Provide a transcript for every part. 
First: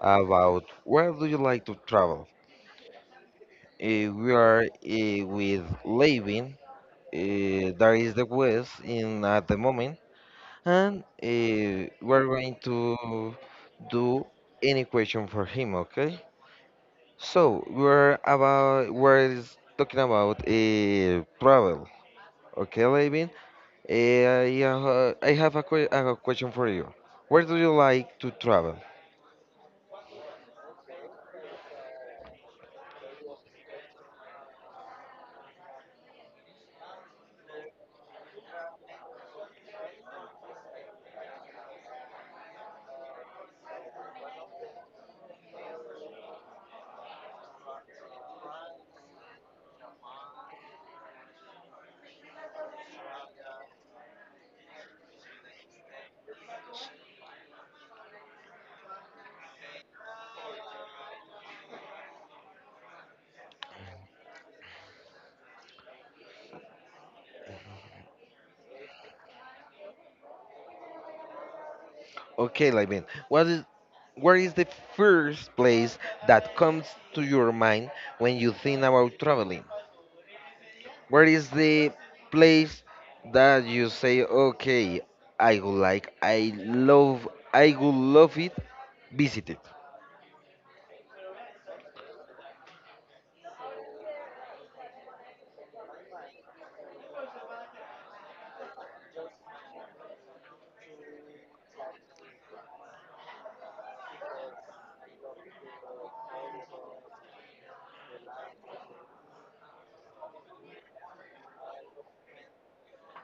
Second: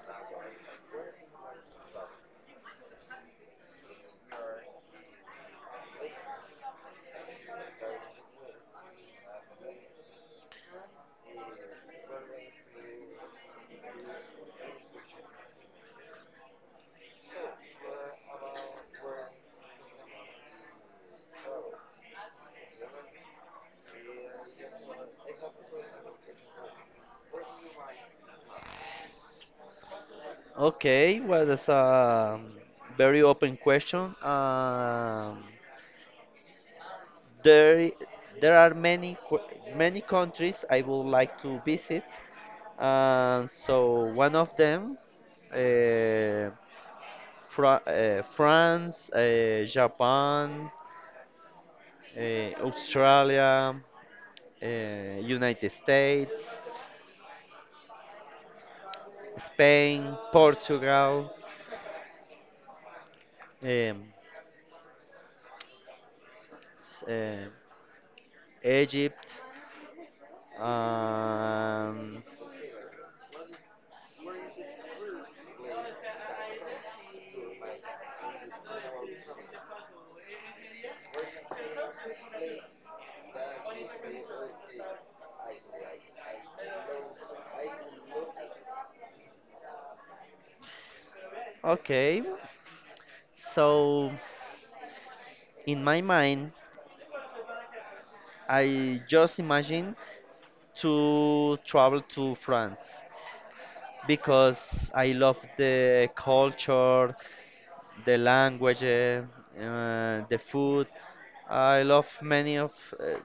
about where do you like to travel. We are with Levin, that is the West in at the moment, and we're going to do any question for him. Okay, so we're is talking about travel. Okay, Levin, I have a, a question for you. Where do you like to travel? Okay, well, that's a very open question. There, there are many, many countries I would like to visit. So one of them, uh, France, Japan, Australia, United States, Spain, Portugal, um, s- uh, Egypt. Um, Okay, Levin. What is Where is the first place that comes to your mind when you think about traveling? Where is the place that you say, okay, I love, I would love it, visit it? Okay, so in my mind, I just imagine to travel to France because I love the culture, the language, the food. I love many of uh,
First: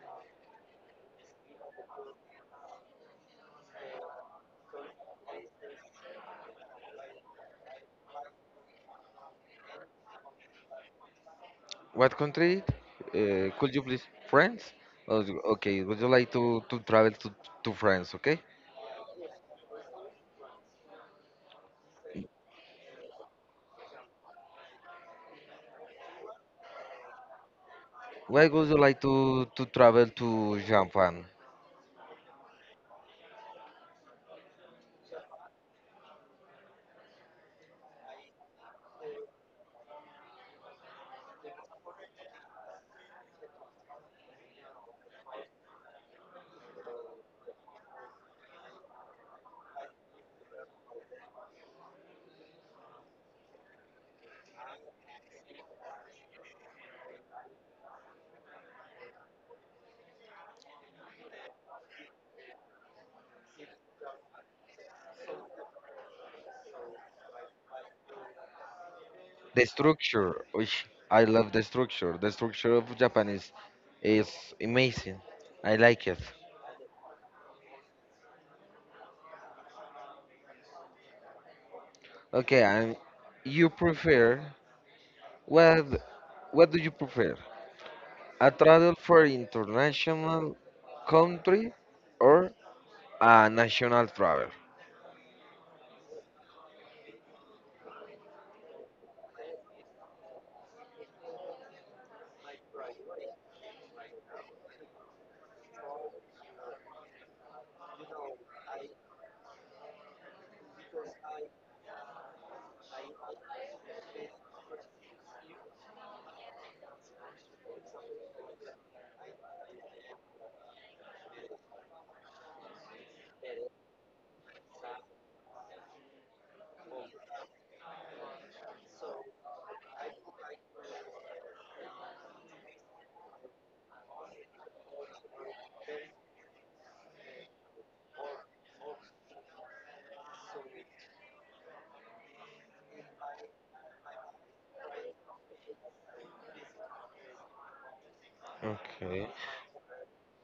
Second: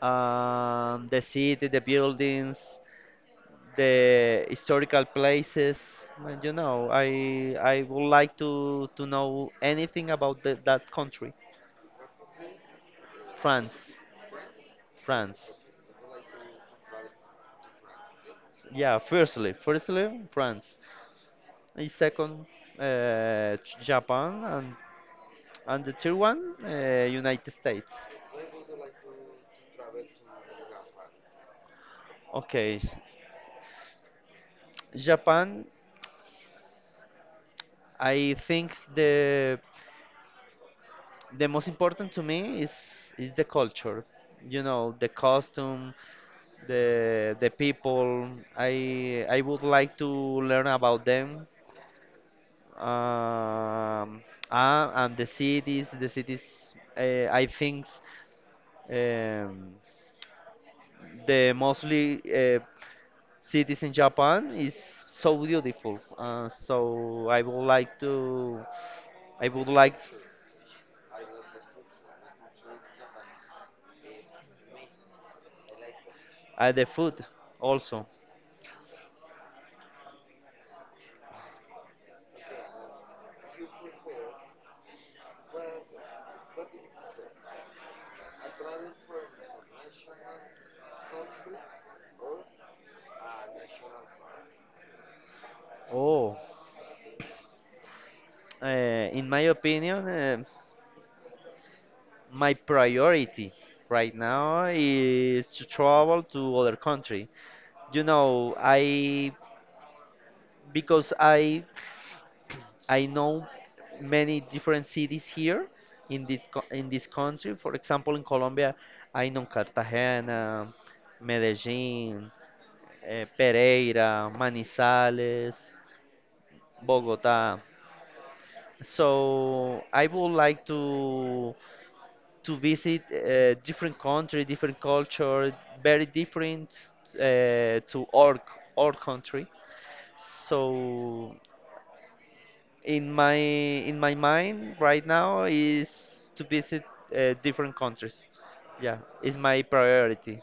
the city, the buildings, the historical places. And, you know, I would like to know anything about that country, What country? Could you France. please? France? Oh, France. okay, would you like to travel to France, okay? Yeah, firstly France. The second, Japan, and the third one, United States. Why would you like to travel to Japan? Okay, Japan. I think the most important to me is the culture. You know, the costume, the people. I would like to learn about them. Um, and the cities, the cities. I think. Um, the mostly, cities in Japan is so beautiful. I The would like structure, which I love the structure. The structure of Japanese is amazing. I like it. The food also. Okay, and you prefer what? What do you prefer? A travel for international country or a national travel? Oh, uh, in my opinion, my priority right now is to travel to other country. You know, because I I know many different cities here in the co- in this country. For example, in Colombia, I know Cartagena, Medellin, Pereira, Manizales, Bogota. So I would like to visit different country, different culture, very different to our country. So in my mind right now is to visit different countries. Yeah, Okay. is my priority.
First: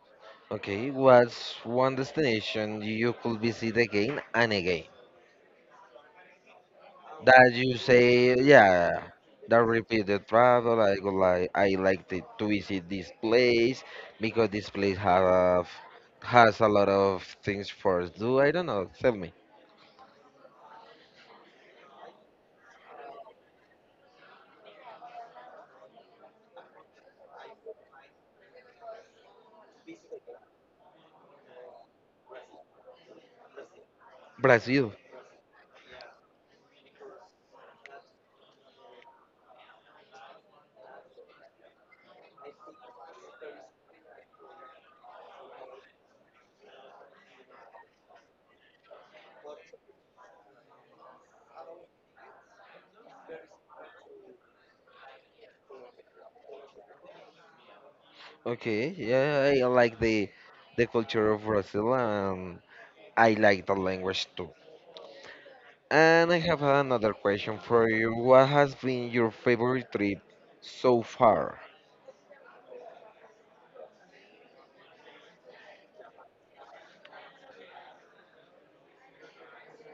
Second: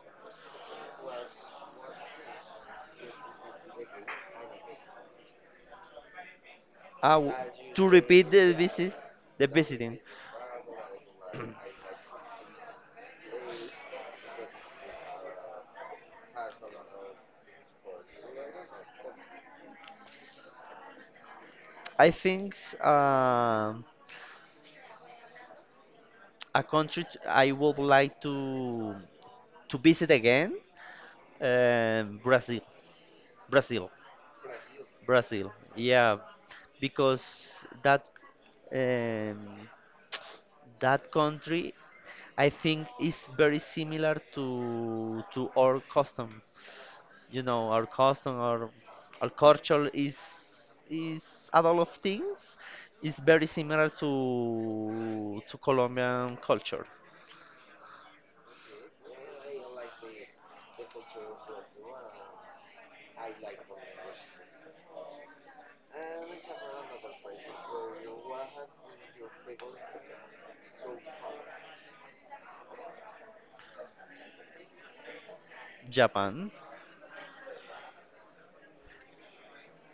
Okay. What's one destination you could visit again and again? Ah, w- That you to repeat say, the visit, yeah, the that visiting. repeated travel. I like to visit this place because this place have has a lot of things for us to do. I don't know. Tell me, I think um, a country I would like to visit again, Brazil, Brazil, Brazil. Brazil. Yeah, because um, that country, I think it's very similar to our custom. You know, our custom, our culture is a lot of things. It's very similar to Colombian culture. Okay, yeah, I like the culture of Brazil and I like the language too. And I have another question for you. What has been your favorite trip so far? Japan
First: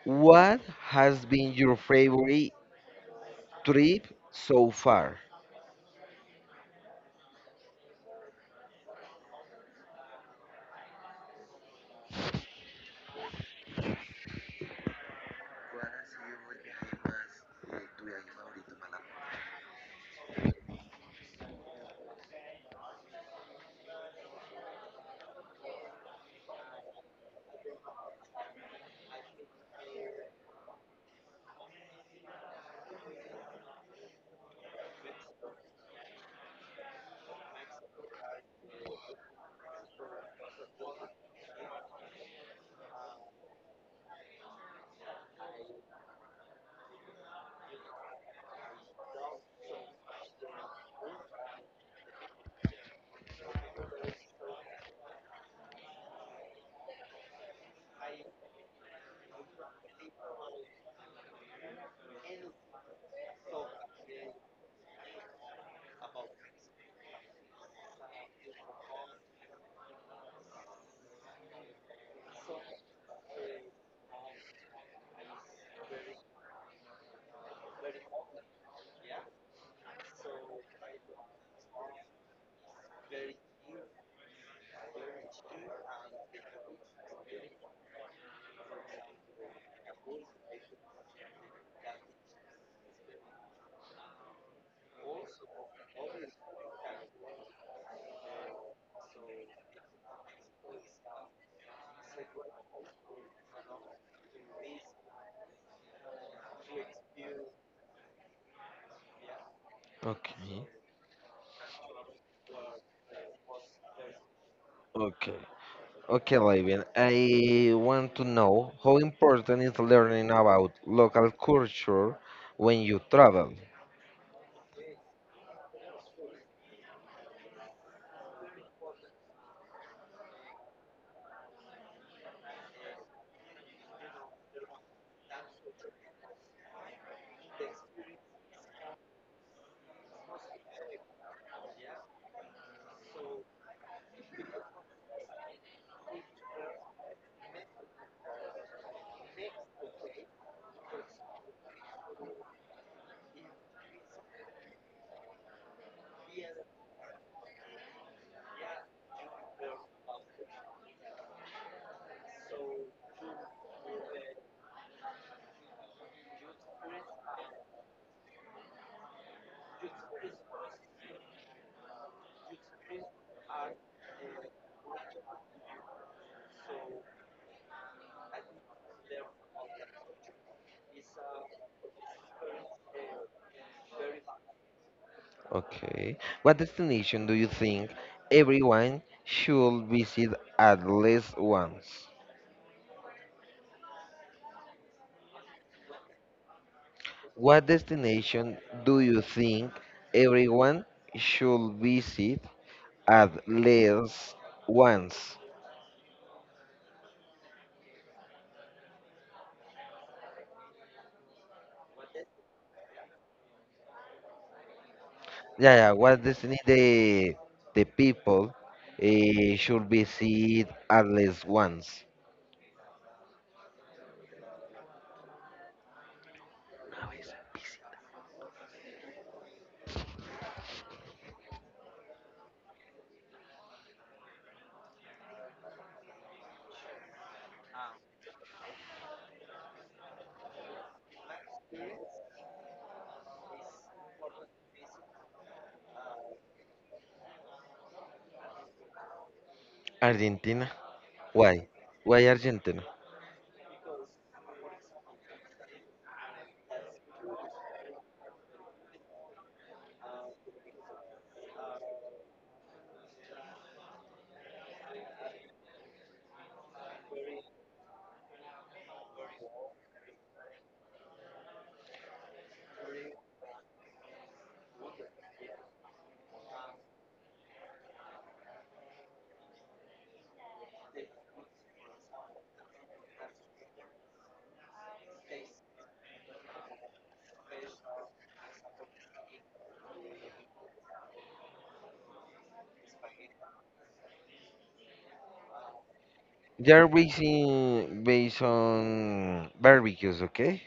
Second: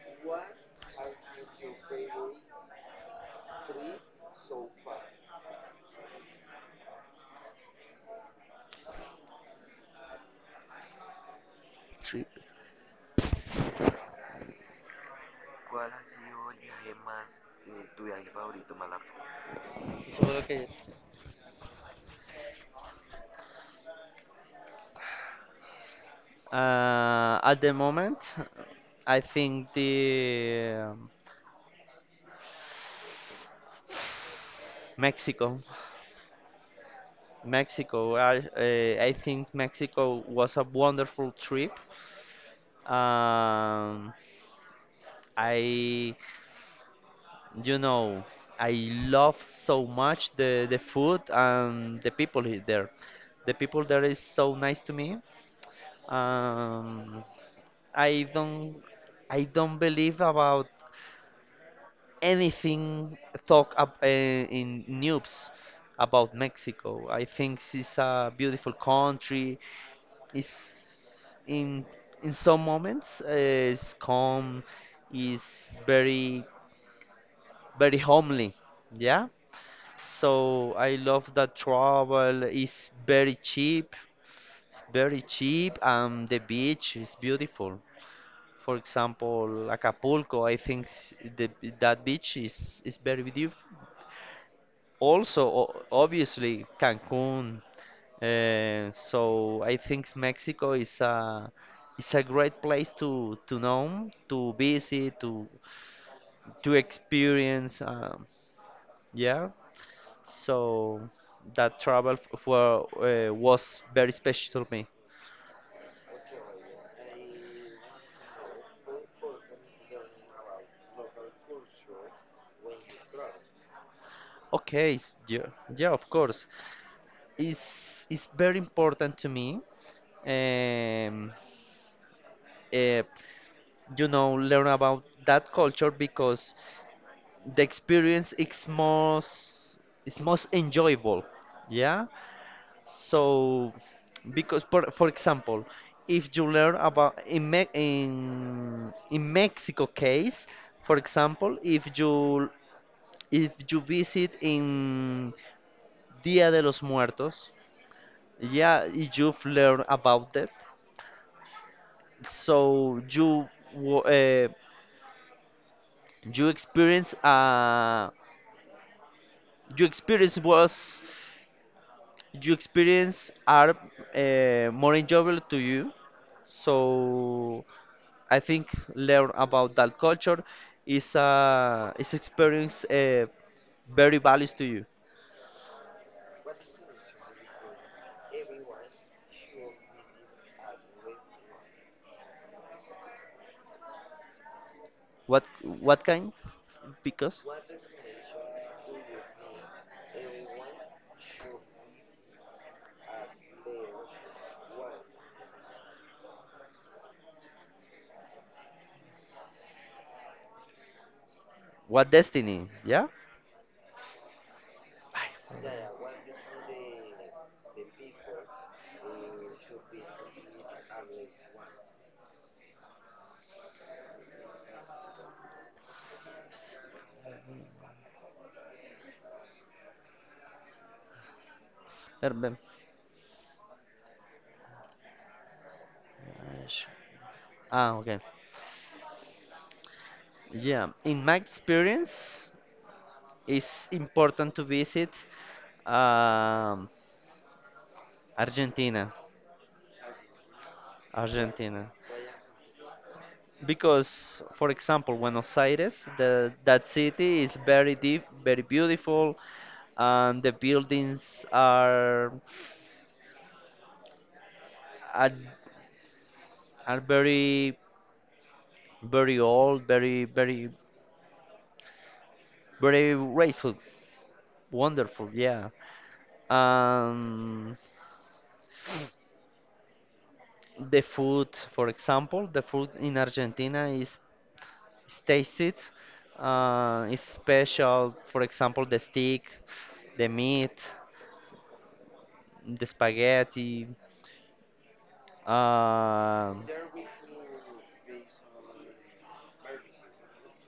What has been your favorite trip so far? trip. Seguro que- At the moment, I think the Mexico, Mexico. I think Mexico was a wonderful trip. Um, I, you know, I love so much the food and the people there. The people there is so nice to me. Um, I don't, I don't believe about anything talk up, in news about Mexico. I think it's a beautiful country. It's in some moments, it's calm, is very very homely. Yeah. So I love that travel is very cheap. It's very cheap and the beach is beautiful. For example, Acapulco, I think that beach is very beautiful. Also, obviously, Cancun. So I think Mexico is a great place to know, to visit, to experience. Yeah. Okay. So that travel was very special to me. Okay. Okay, Lavian. I want to know how important is learning about local culture when you travel. Yeah, yeah, of course. It's very important to me. Um, uh, you know, learn about that culture because the experience is most enjoyable. Yeah. So because for example, if you learn about in Me in Mexico case, for example, if you visit in Dia de los Muertos, yeah, you've learned about that. So wa- uh, you experience uh you experience was you experience are, more enjoyable to you. So I think learn about that culture is experience, very values to you. Okay. What destination do you think everyone should visit at least once? What what kind? Because. What destination do you think everyone should visit at least once? What destiny? Yeah? Yeah, yeah. What Destiny the people should visit at least once. Erbe. Yes. Ah, okay. Yeah, in my experience, it's important to visit, um, Argentina. Argentina. Why? Argentina. Why Argentina? Because, for example, Buenos Aires, that city is very deep, very beautiful, and the buildings are are very, very old, very, very, very grateful. Wonderful, yeah. Um, the food, for example, the food in Argentina is tasted. It's special, for example, the steak, the meat, the spaghetti. Um They're basing based on barbecues, okay?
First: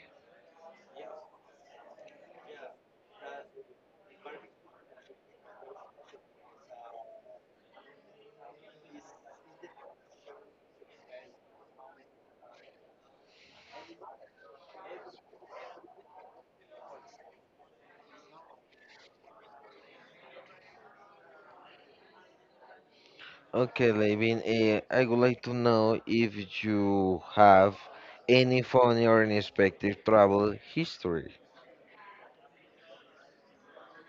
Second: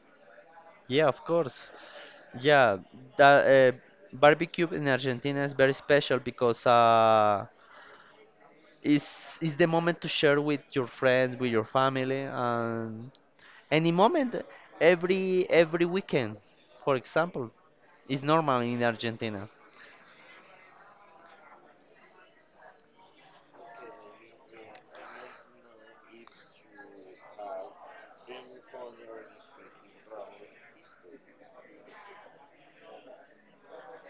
yeah, of course. Yeah, that barbecue in Argentina is very special because, it's the moment to share with your friends, with your family, and any moment, every weekend, for example, is normal in Argentina. Okay, Levin. I would like to know if you have any funny or unexpected travel history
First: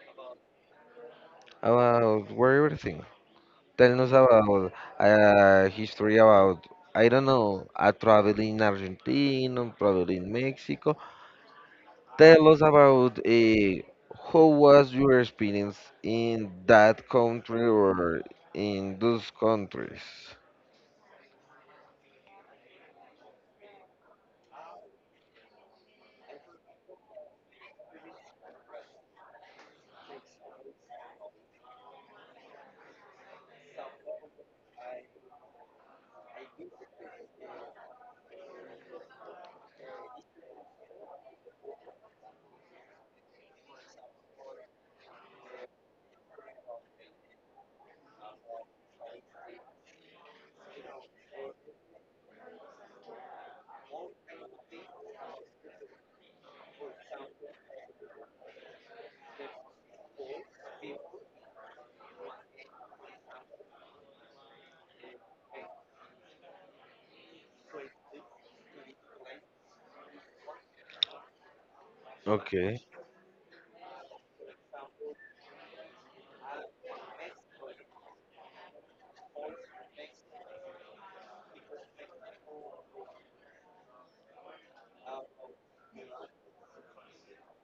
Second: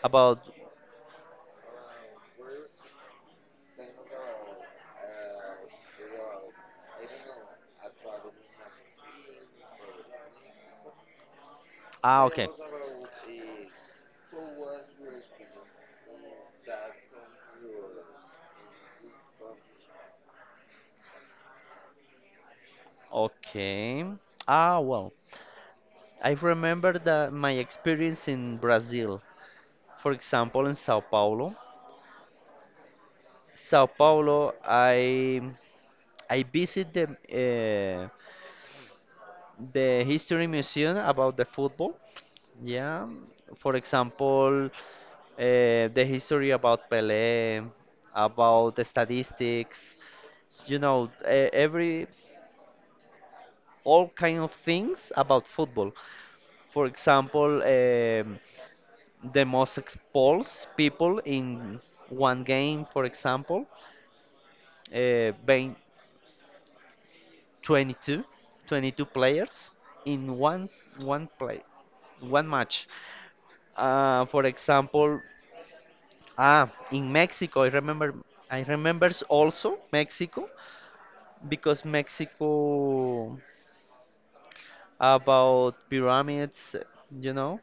About about where everything. Tell us about history about, I don't know, a travel in Argentina, travel in Mexico. Tell okay, us about how was your experience in that country or in those countries. okay. Ah, well, I remember that my experience in Brazil, for example, in Sao Paulo. Sao Paulo, I visit the history museum about the football. Yeah, for example, the history about Pelé, about the statistics, you know, every all kind of things about football. For example, the most expulsed people in one game, for example, being 22, 22 players in one play, one Okay. match. For example, in Mexico, I remembers also Mexico because Mexico about pyramids, you know.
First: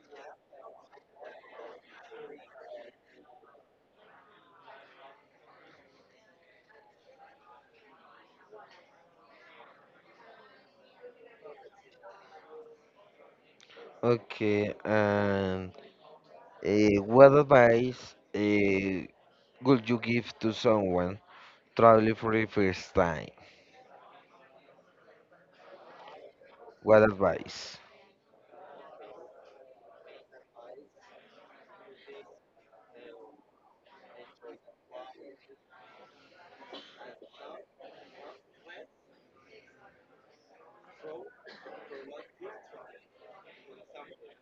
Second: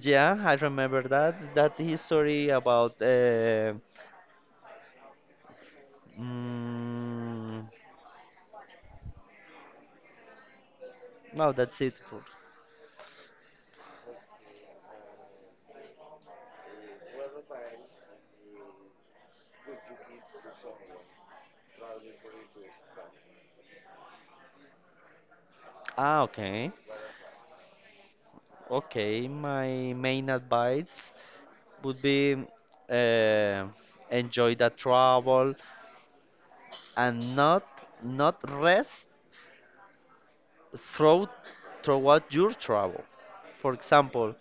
Yeah, I remember that history about. Mm, no, that's it. Okay, and what advice would you give to someone traveling for the first time? Okay, What advice? okay. My main advice would be, uh, enjoy the travel and not rest throughout, throughout your travel. For example,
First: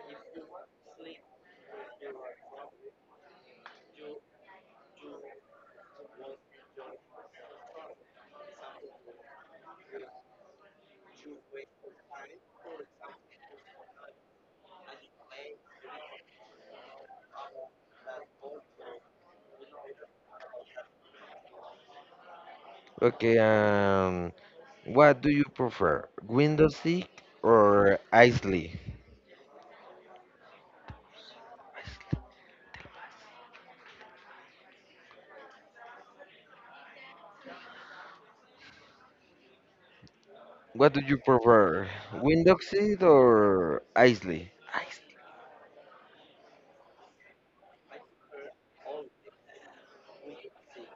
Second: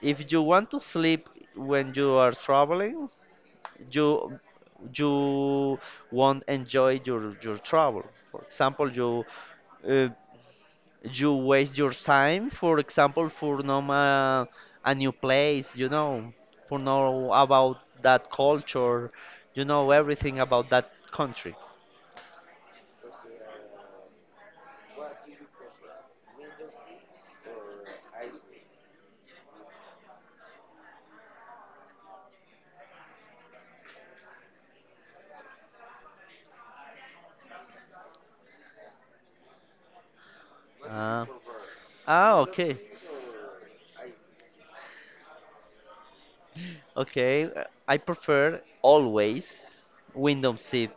if you want to sleep when you are traveling, you you won't enjoy your travel. For example, uh, you waste your time, for example, for no ma- a new place, you know, for know about that culture, you know everything about that country. Okay, what do you prefer, Windows seat or Isley? What do you Ah, prefer, Windows okay. seat or Isley? Okay, I prefer always window seat.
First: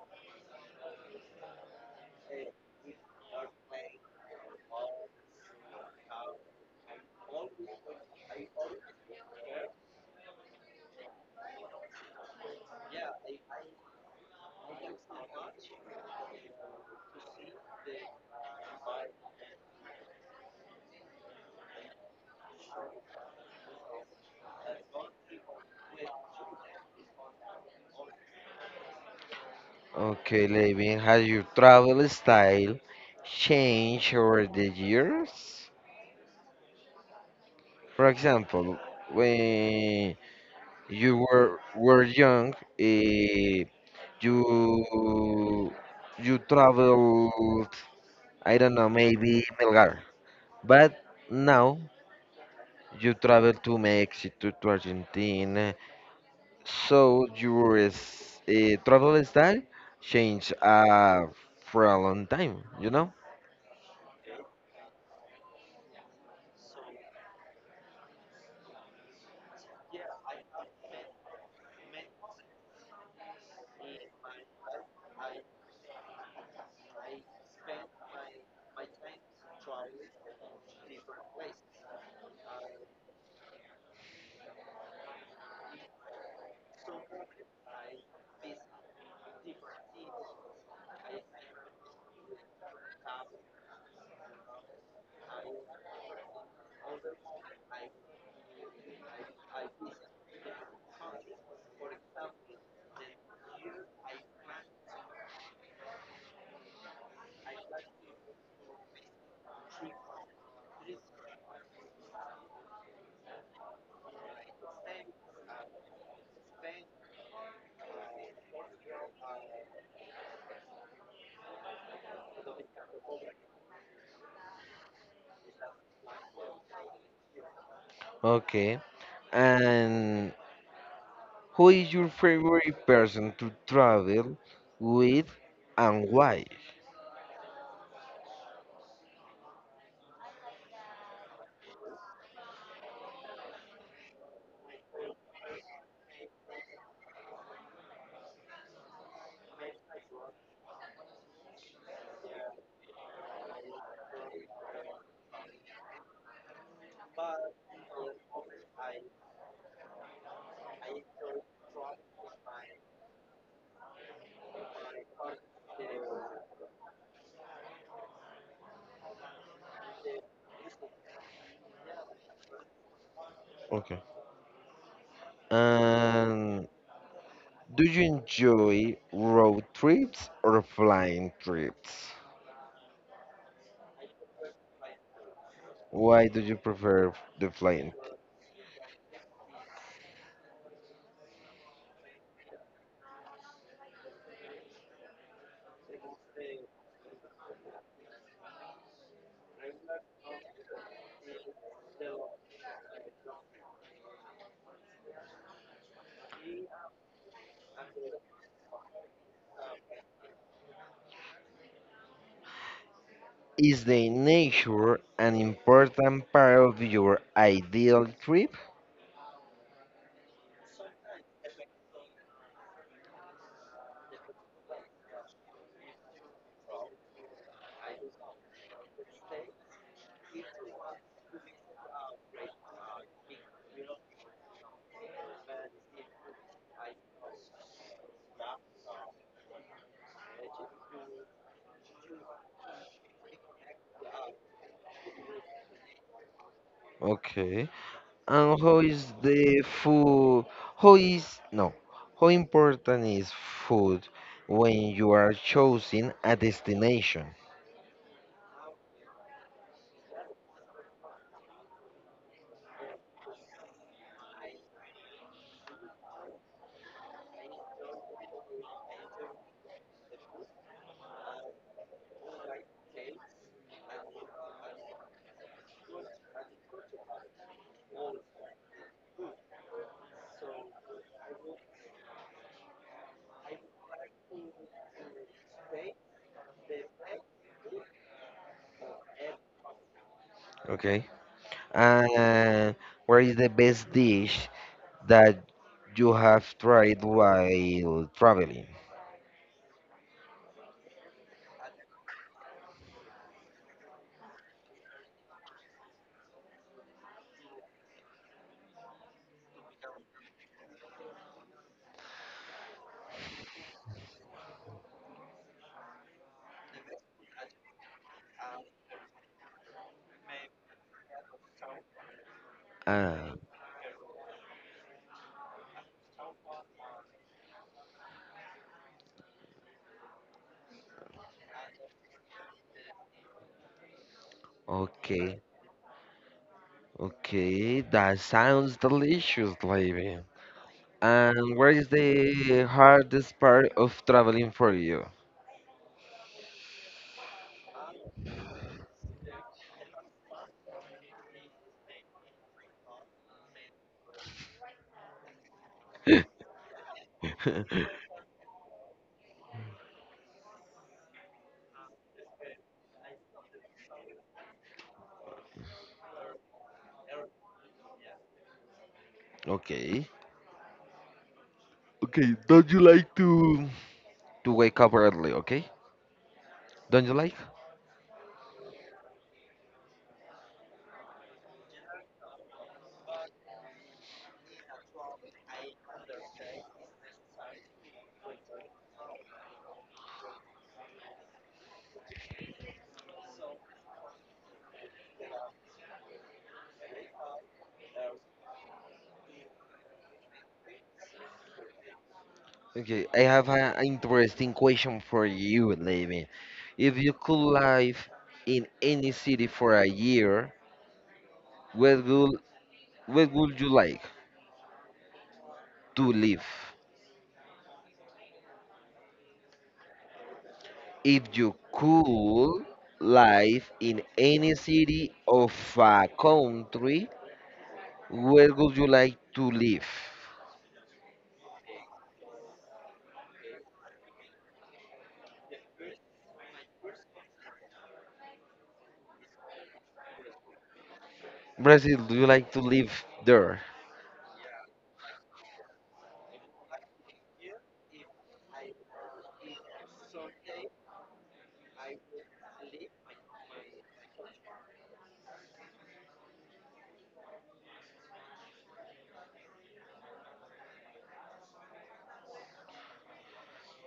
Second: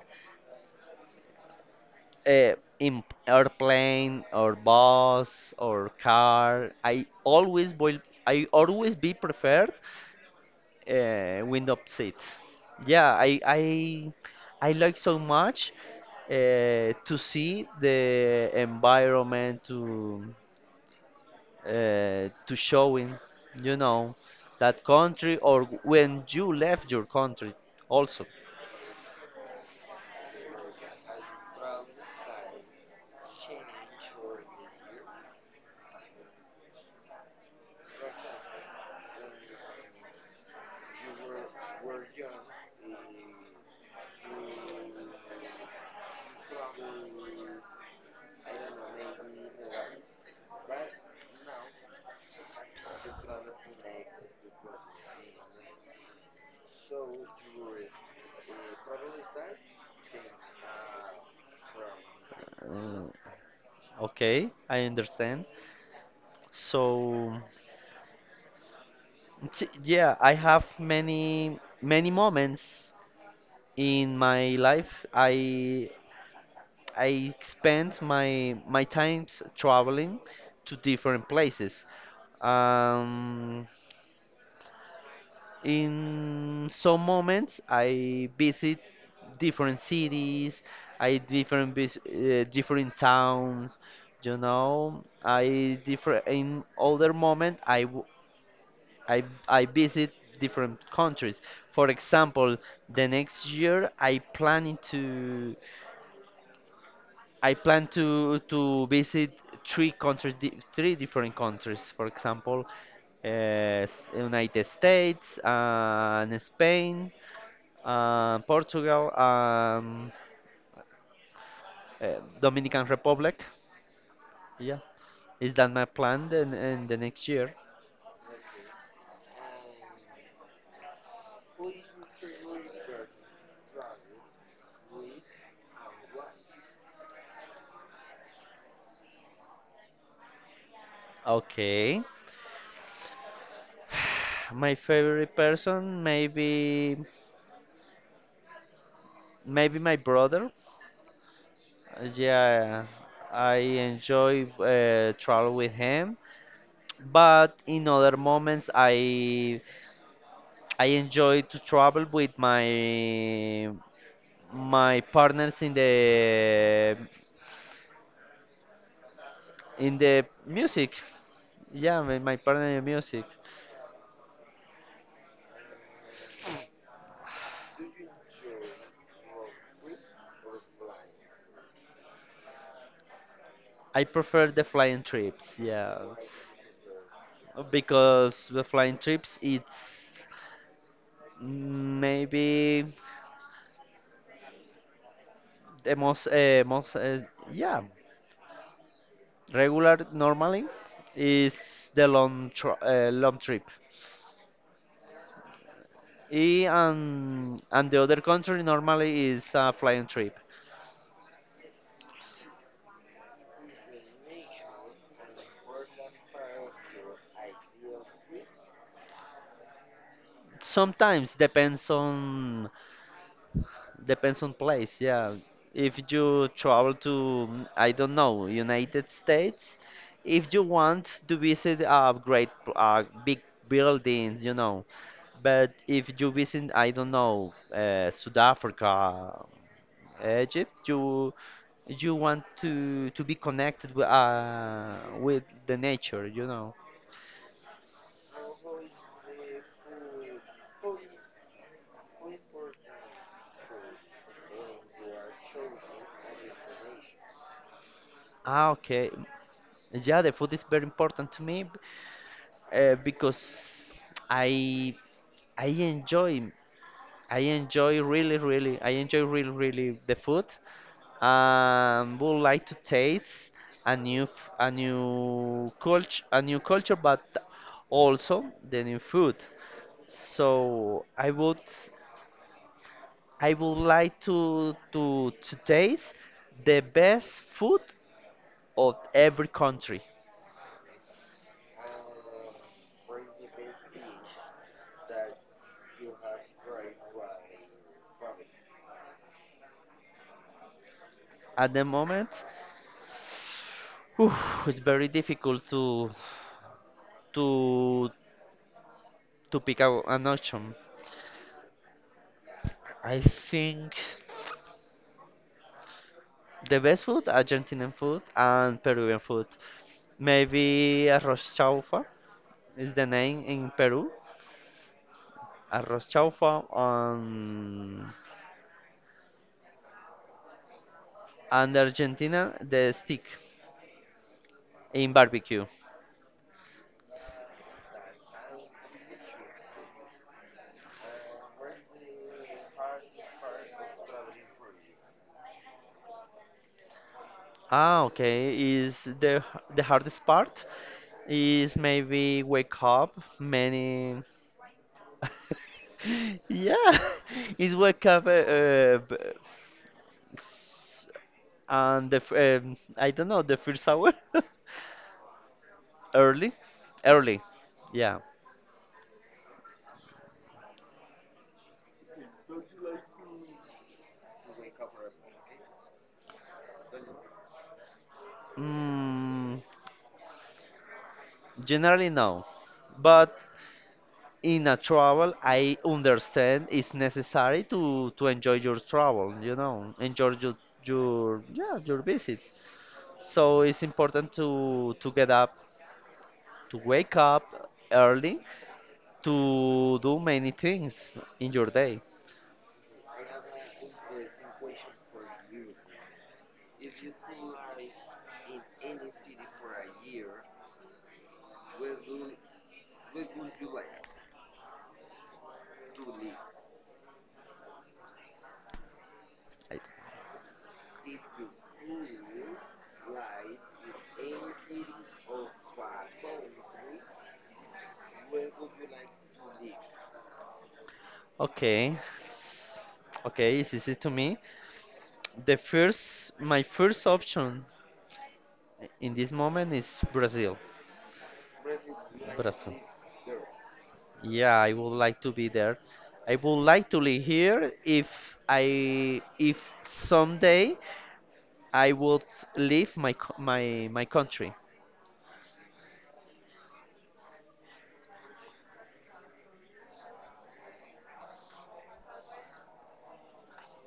In airplane or bus or car, I always will. I always be preferred, window seat. Yeah, I like so much, to see the environment to, to showing, you know, that country or when you left your country also. Okay, Levin, has your travel style changed over the years? For example, when you were young, you traveled, I don't know, maybe Melgar, but now you travel to Mexico, to Argentina. So your travel style changed for a long time, you Uh, know? Okay, I understand. So, yeah, I have many many moments in my life. I spend my times traveling to different places. Um, in some moments, I visit different cities, I different vis different towns, you know. I different In other moment, I visit different countries. For example, the next year I plan to visit three countries, three different countries. For example, uh, United States, and Spain, Portugal, Dominican Republic. Yeah, is that my plan then in the next year? Okay. And who is your favorite person to travel with and why? Okay. My favorite person maybe, maybe my brother. Yeah, I enjoy, travel with him, but in other moments I enjoy to travel with my partners in the music. Yeah, my partner in music. Okay. And do you enjoy road trips or flying trips? I prefer the flying trips. Yeah, Why do you prefer the flying? because the flying trips it's maybe the most most yeah, regular normally is the long trip. E And the other country normally is a flying trip. Is the nature an important part of your ideal trip? Sometimes depends on place. Yeah, if you travel to, I don't know, United States, if you want to visit a big buildings, you know. But if you visit, I don't know, South Africa, Egypt, you want to be connected with, with the nature, you know. Okay. And how is the food? How is no? How important is food when you are choosing a destination? Ah, okay. Yeah, the food is very important to me, because I I enjoy I enjoy really really the food. Would like to taste a a new culture but also the new food. So I would like to taste the best food of every country. Okay. And what is the best dish that you have tried while traveling? At the moment, whew, it's very difficult to to pick out an option. I think the best food, Argentinian food and Peruvian food. Maybe arroz chaufa is the Ah, name in Peru. Arroz chaufa on and Argentina the stick in okay, barbecue. okay. That sounds delicious, lady. And what is the hardest part of traveling for you? Ah, okay. Is The hardest part is maybe wake up many. Yeah, is wake up, s- on the f- I don't know, the first hour early, early. Yeah. Okay. Okay, don't you like to wake up early? Okay, don't you like? Mm, generally no, but in a travel I understand it's necessary to enjoy your travel. You know, enjoy your visit. So it's important to get up, to wake up early, to do many things in your day. Okay, I have an interesting question for you, Levin. If you could live in any city for a year, where would where would you like to live? I- If you could live in any city of a country, where would you like to live? Okay, s- okay, it's easy to me. The first, my first option in this moment is Brazil. Brazil, do you like to Brazil. live there? Yeah, I would like to be there. I would like to live here if I if someday I would leave my my country.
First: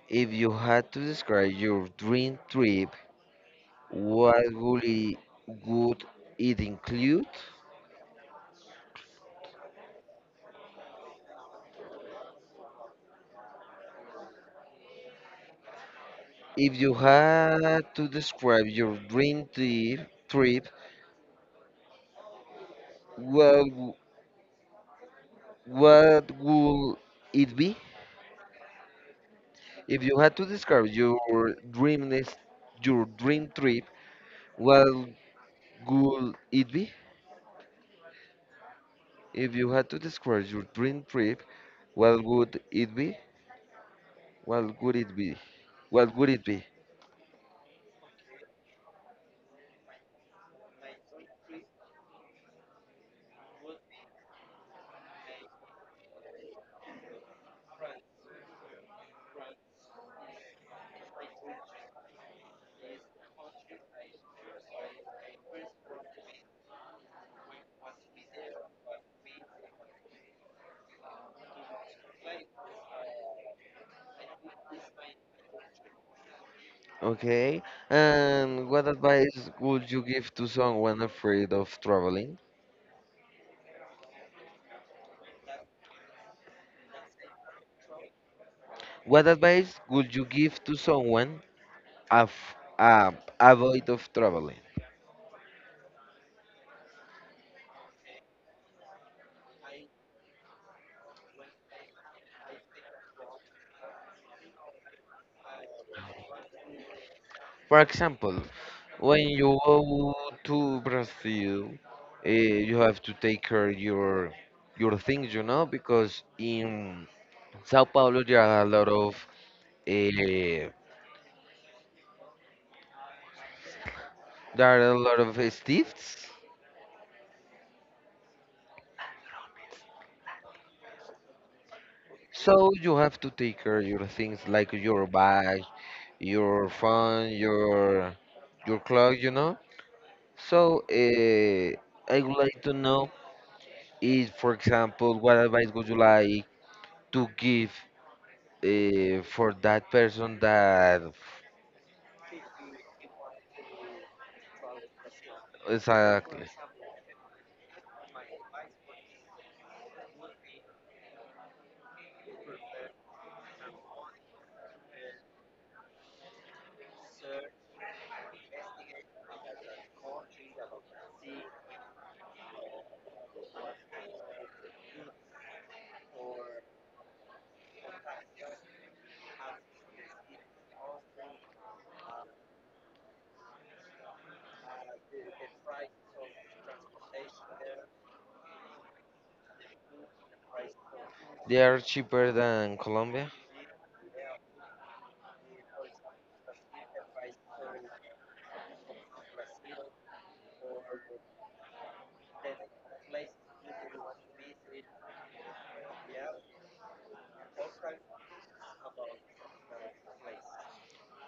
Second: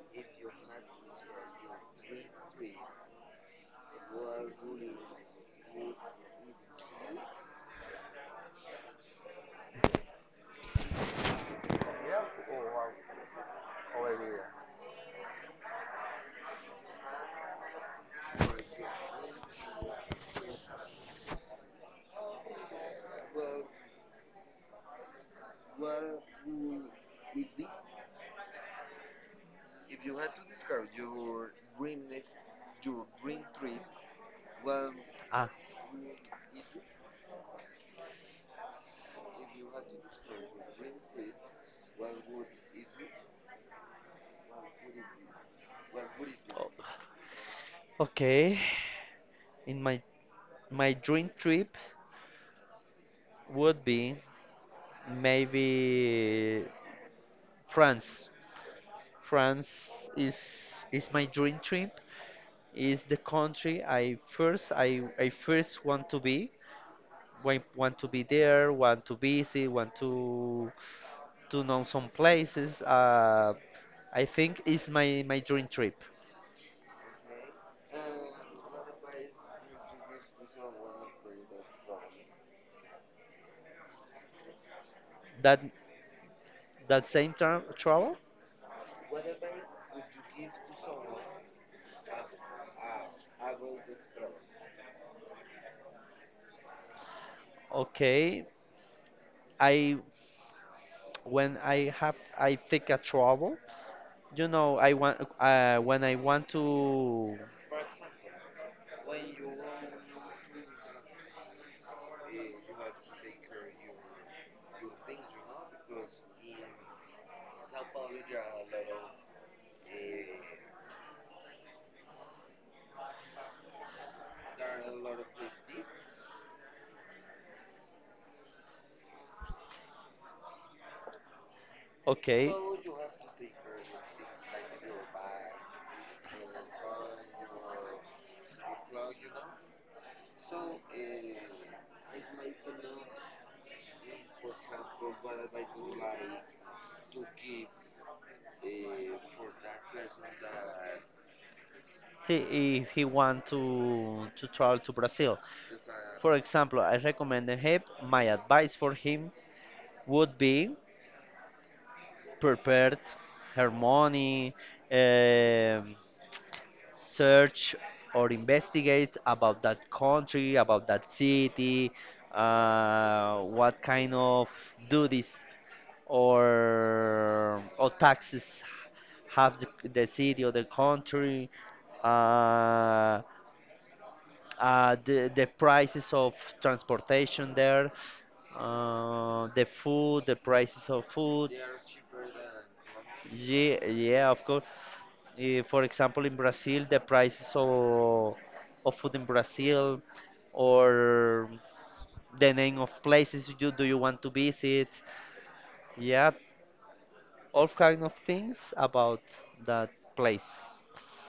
If you had to describe your dream trip, What would it, would it include? If you had to describe your dream trip, what w- what would it be? If you had to describe your dream nest- your dream trip, what Ah, would it be? If you had to describe your dream trip, what would it be? What would it be? What would it be? O- Okay, in my dream trip would be maybe France. France is my dream trip. Is the country I first want to be. Want to be there. Want to visit. Want to know some places. I think is my dream trip. Okay. And what advice would you give to someone afraid of traveling? That that same travel. What advice would you give to someone of uh, avoid of traveling? Okay, I when I have I take a travel, you know, I want when I want to, For example, when you go to Brazil, you have to take care your things, you know, because in Sao Paulo there are a lot of uh, thieves, okay, so you have to take care your things like your bag, your phone, your clothes, you know. So, I would like to know if, for example, what advice would you like to give for that person that he if he want to travel to Brazil. For exactly example, I recommend him. My advice for him would be prepared her money, um, search or investigate about that country, about that city, what kind of duties or taxes have the city or the country, uh, the prices of transportation there, the food, the prices of food. they are cheaper than Colombia? Yeah, yeah, of course. For example, in Brazil, the prices of food in Brazil, or the name of places you want to visit. Yeah, all kind of things about that place.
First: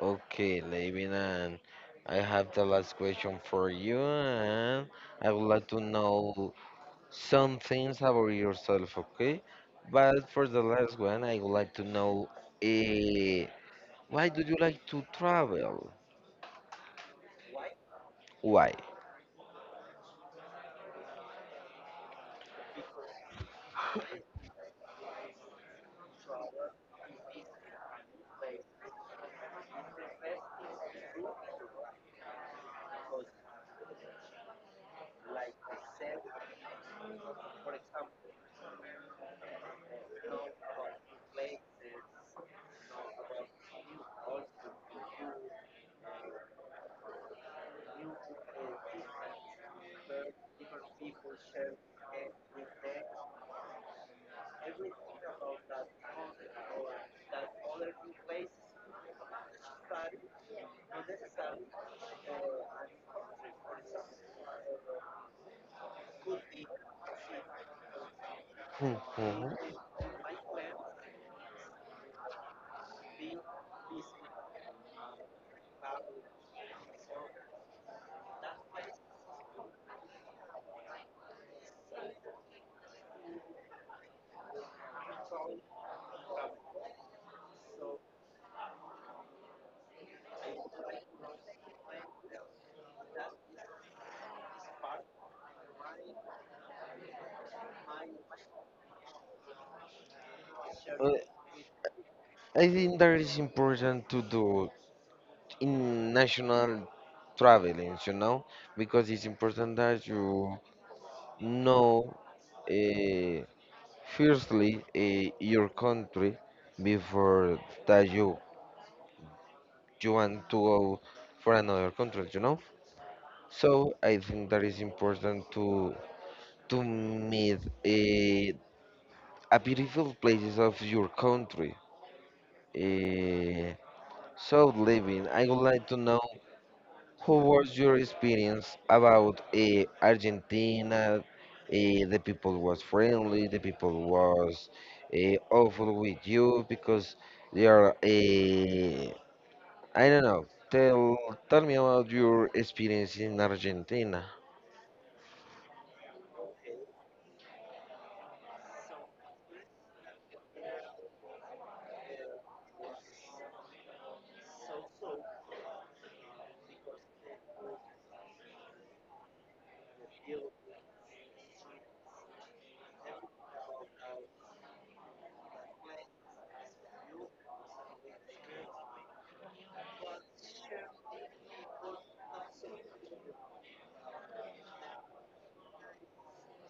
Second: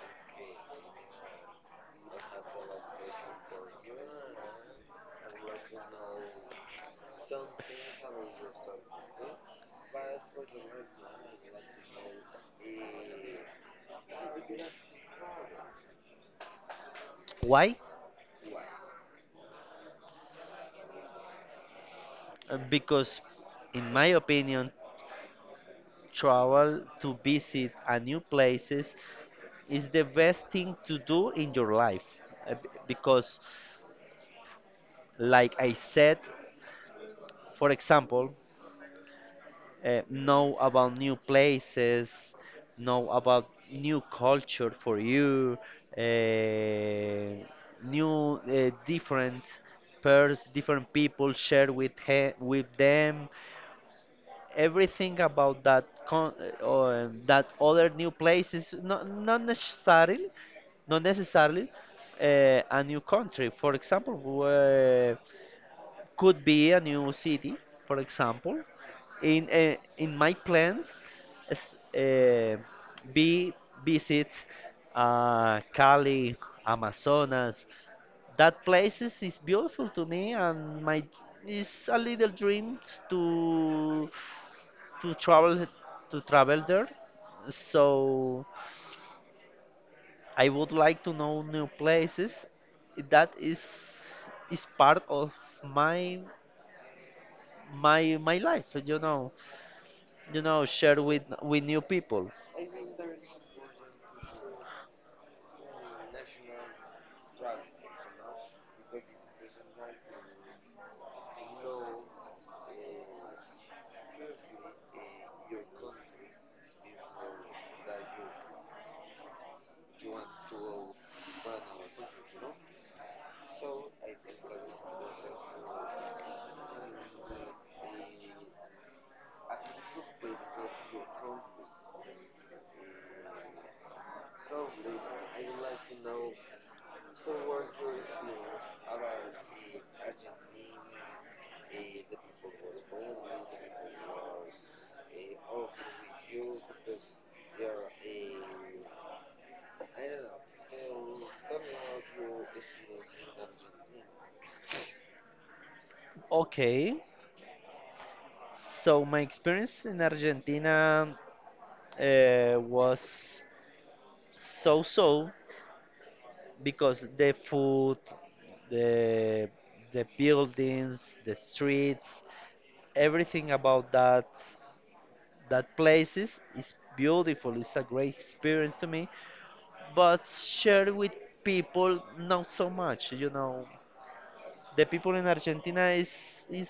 Okay, Levin, and I have the last question for you, and I would like to know some things about yourself, okay? But for the last one, I would like to know uh, why do you like to travel? Why? Why? Because, in my opinion, travel to visit a new places is the best thing to do in your life. Because, like I said, for example, know about new places, know about new culture for you, uh, new different pairs, different people share with with them. Everything about that con- or that other new places, not, not necessarily a new country. For example, could be a new city, for example. Mhm. In my plans, is, be visit, Cali, Amazonas. That places is beautiful to me, and my is a little dream to to travel travel there. So I would like to know new places. That is part of my my life, you know, you know, share Uh, with new people. I think that is important to do in national traveling, you know, because it's important that you know, uh, firstly, your country before that you want to go for another country, you know. So I think that is important to meet a beautiful places of your country. Uh, so living, I would like to know. How was your experience about Argentina? The people was friendly. The people was awful with you because they are. I don't know. Tell me about your experience in Argentina. Okay, so my experience in Argentina, was so so because the food, the the buildings, the streets, everything about that places is beautiful, it's a great experience to me, but share with people not so much, you know. The people in Argentina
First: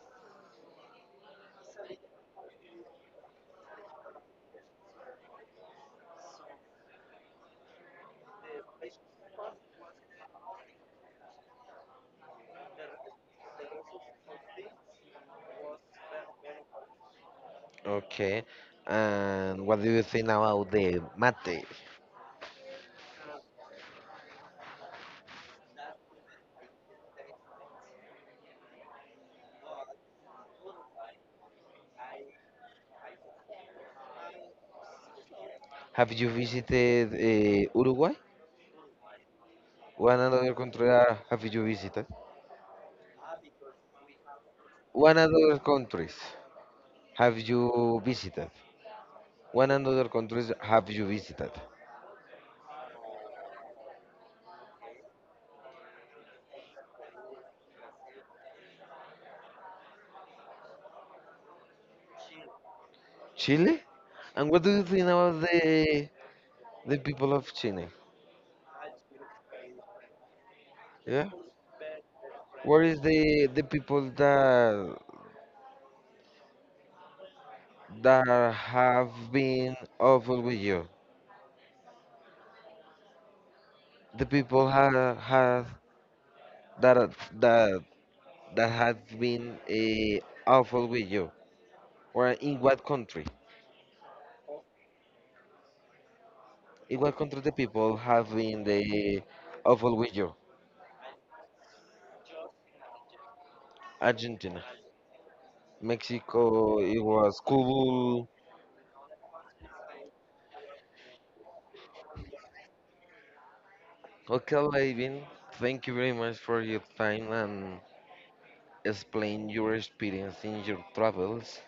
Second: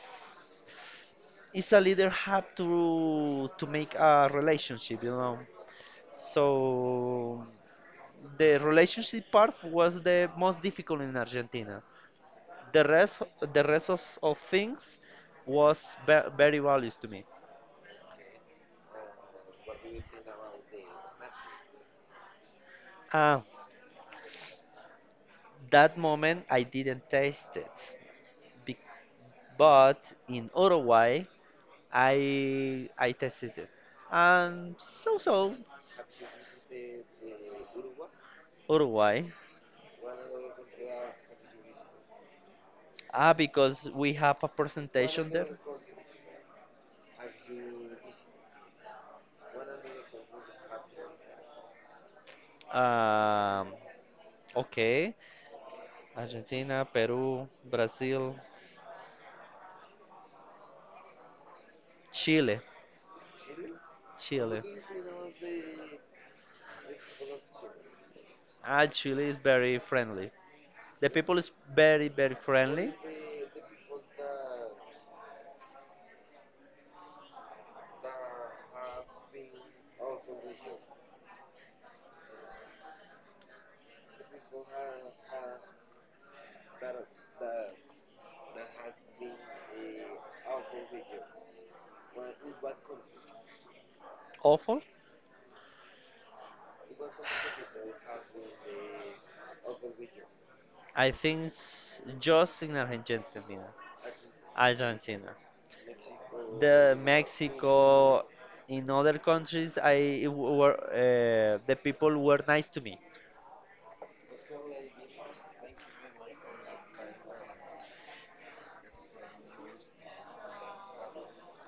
is a leader have to make a relationship, you know. So the relationship part was the most difficult in Argentina. The rest the rest of things was very values to me. Okay. And what do you think about the mate? Ah, that moment I didn't taste it, Be- but in Uruguay I I tasted it. Um, so so Have you visited Uruguay? Uruguay. One another country have you visited? Ah, because we have a One presentation there. another countries have you visited? What other countries have you visited? Um, okay. Argentina, Peru, Brazil, Chile. Chile? And Chile. what do you think about the people of Chile? Ah, Chile is very friendly. The Yeah? people is very, very Where friendly. is the people that have been awful with you? The people have that that that have been awful with you. Or in what country? Awful. In what country the people have been the awful with you? Just in Argentina. Argentina, Argentina. Mexico. The It was Mexico, Cuba. in other countries, I were, the people were nice to me. Okay, Levin, thank you very much for your time and explain your experience in your travels.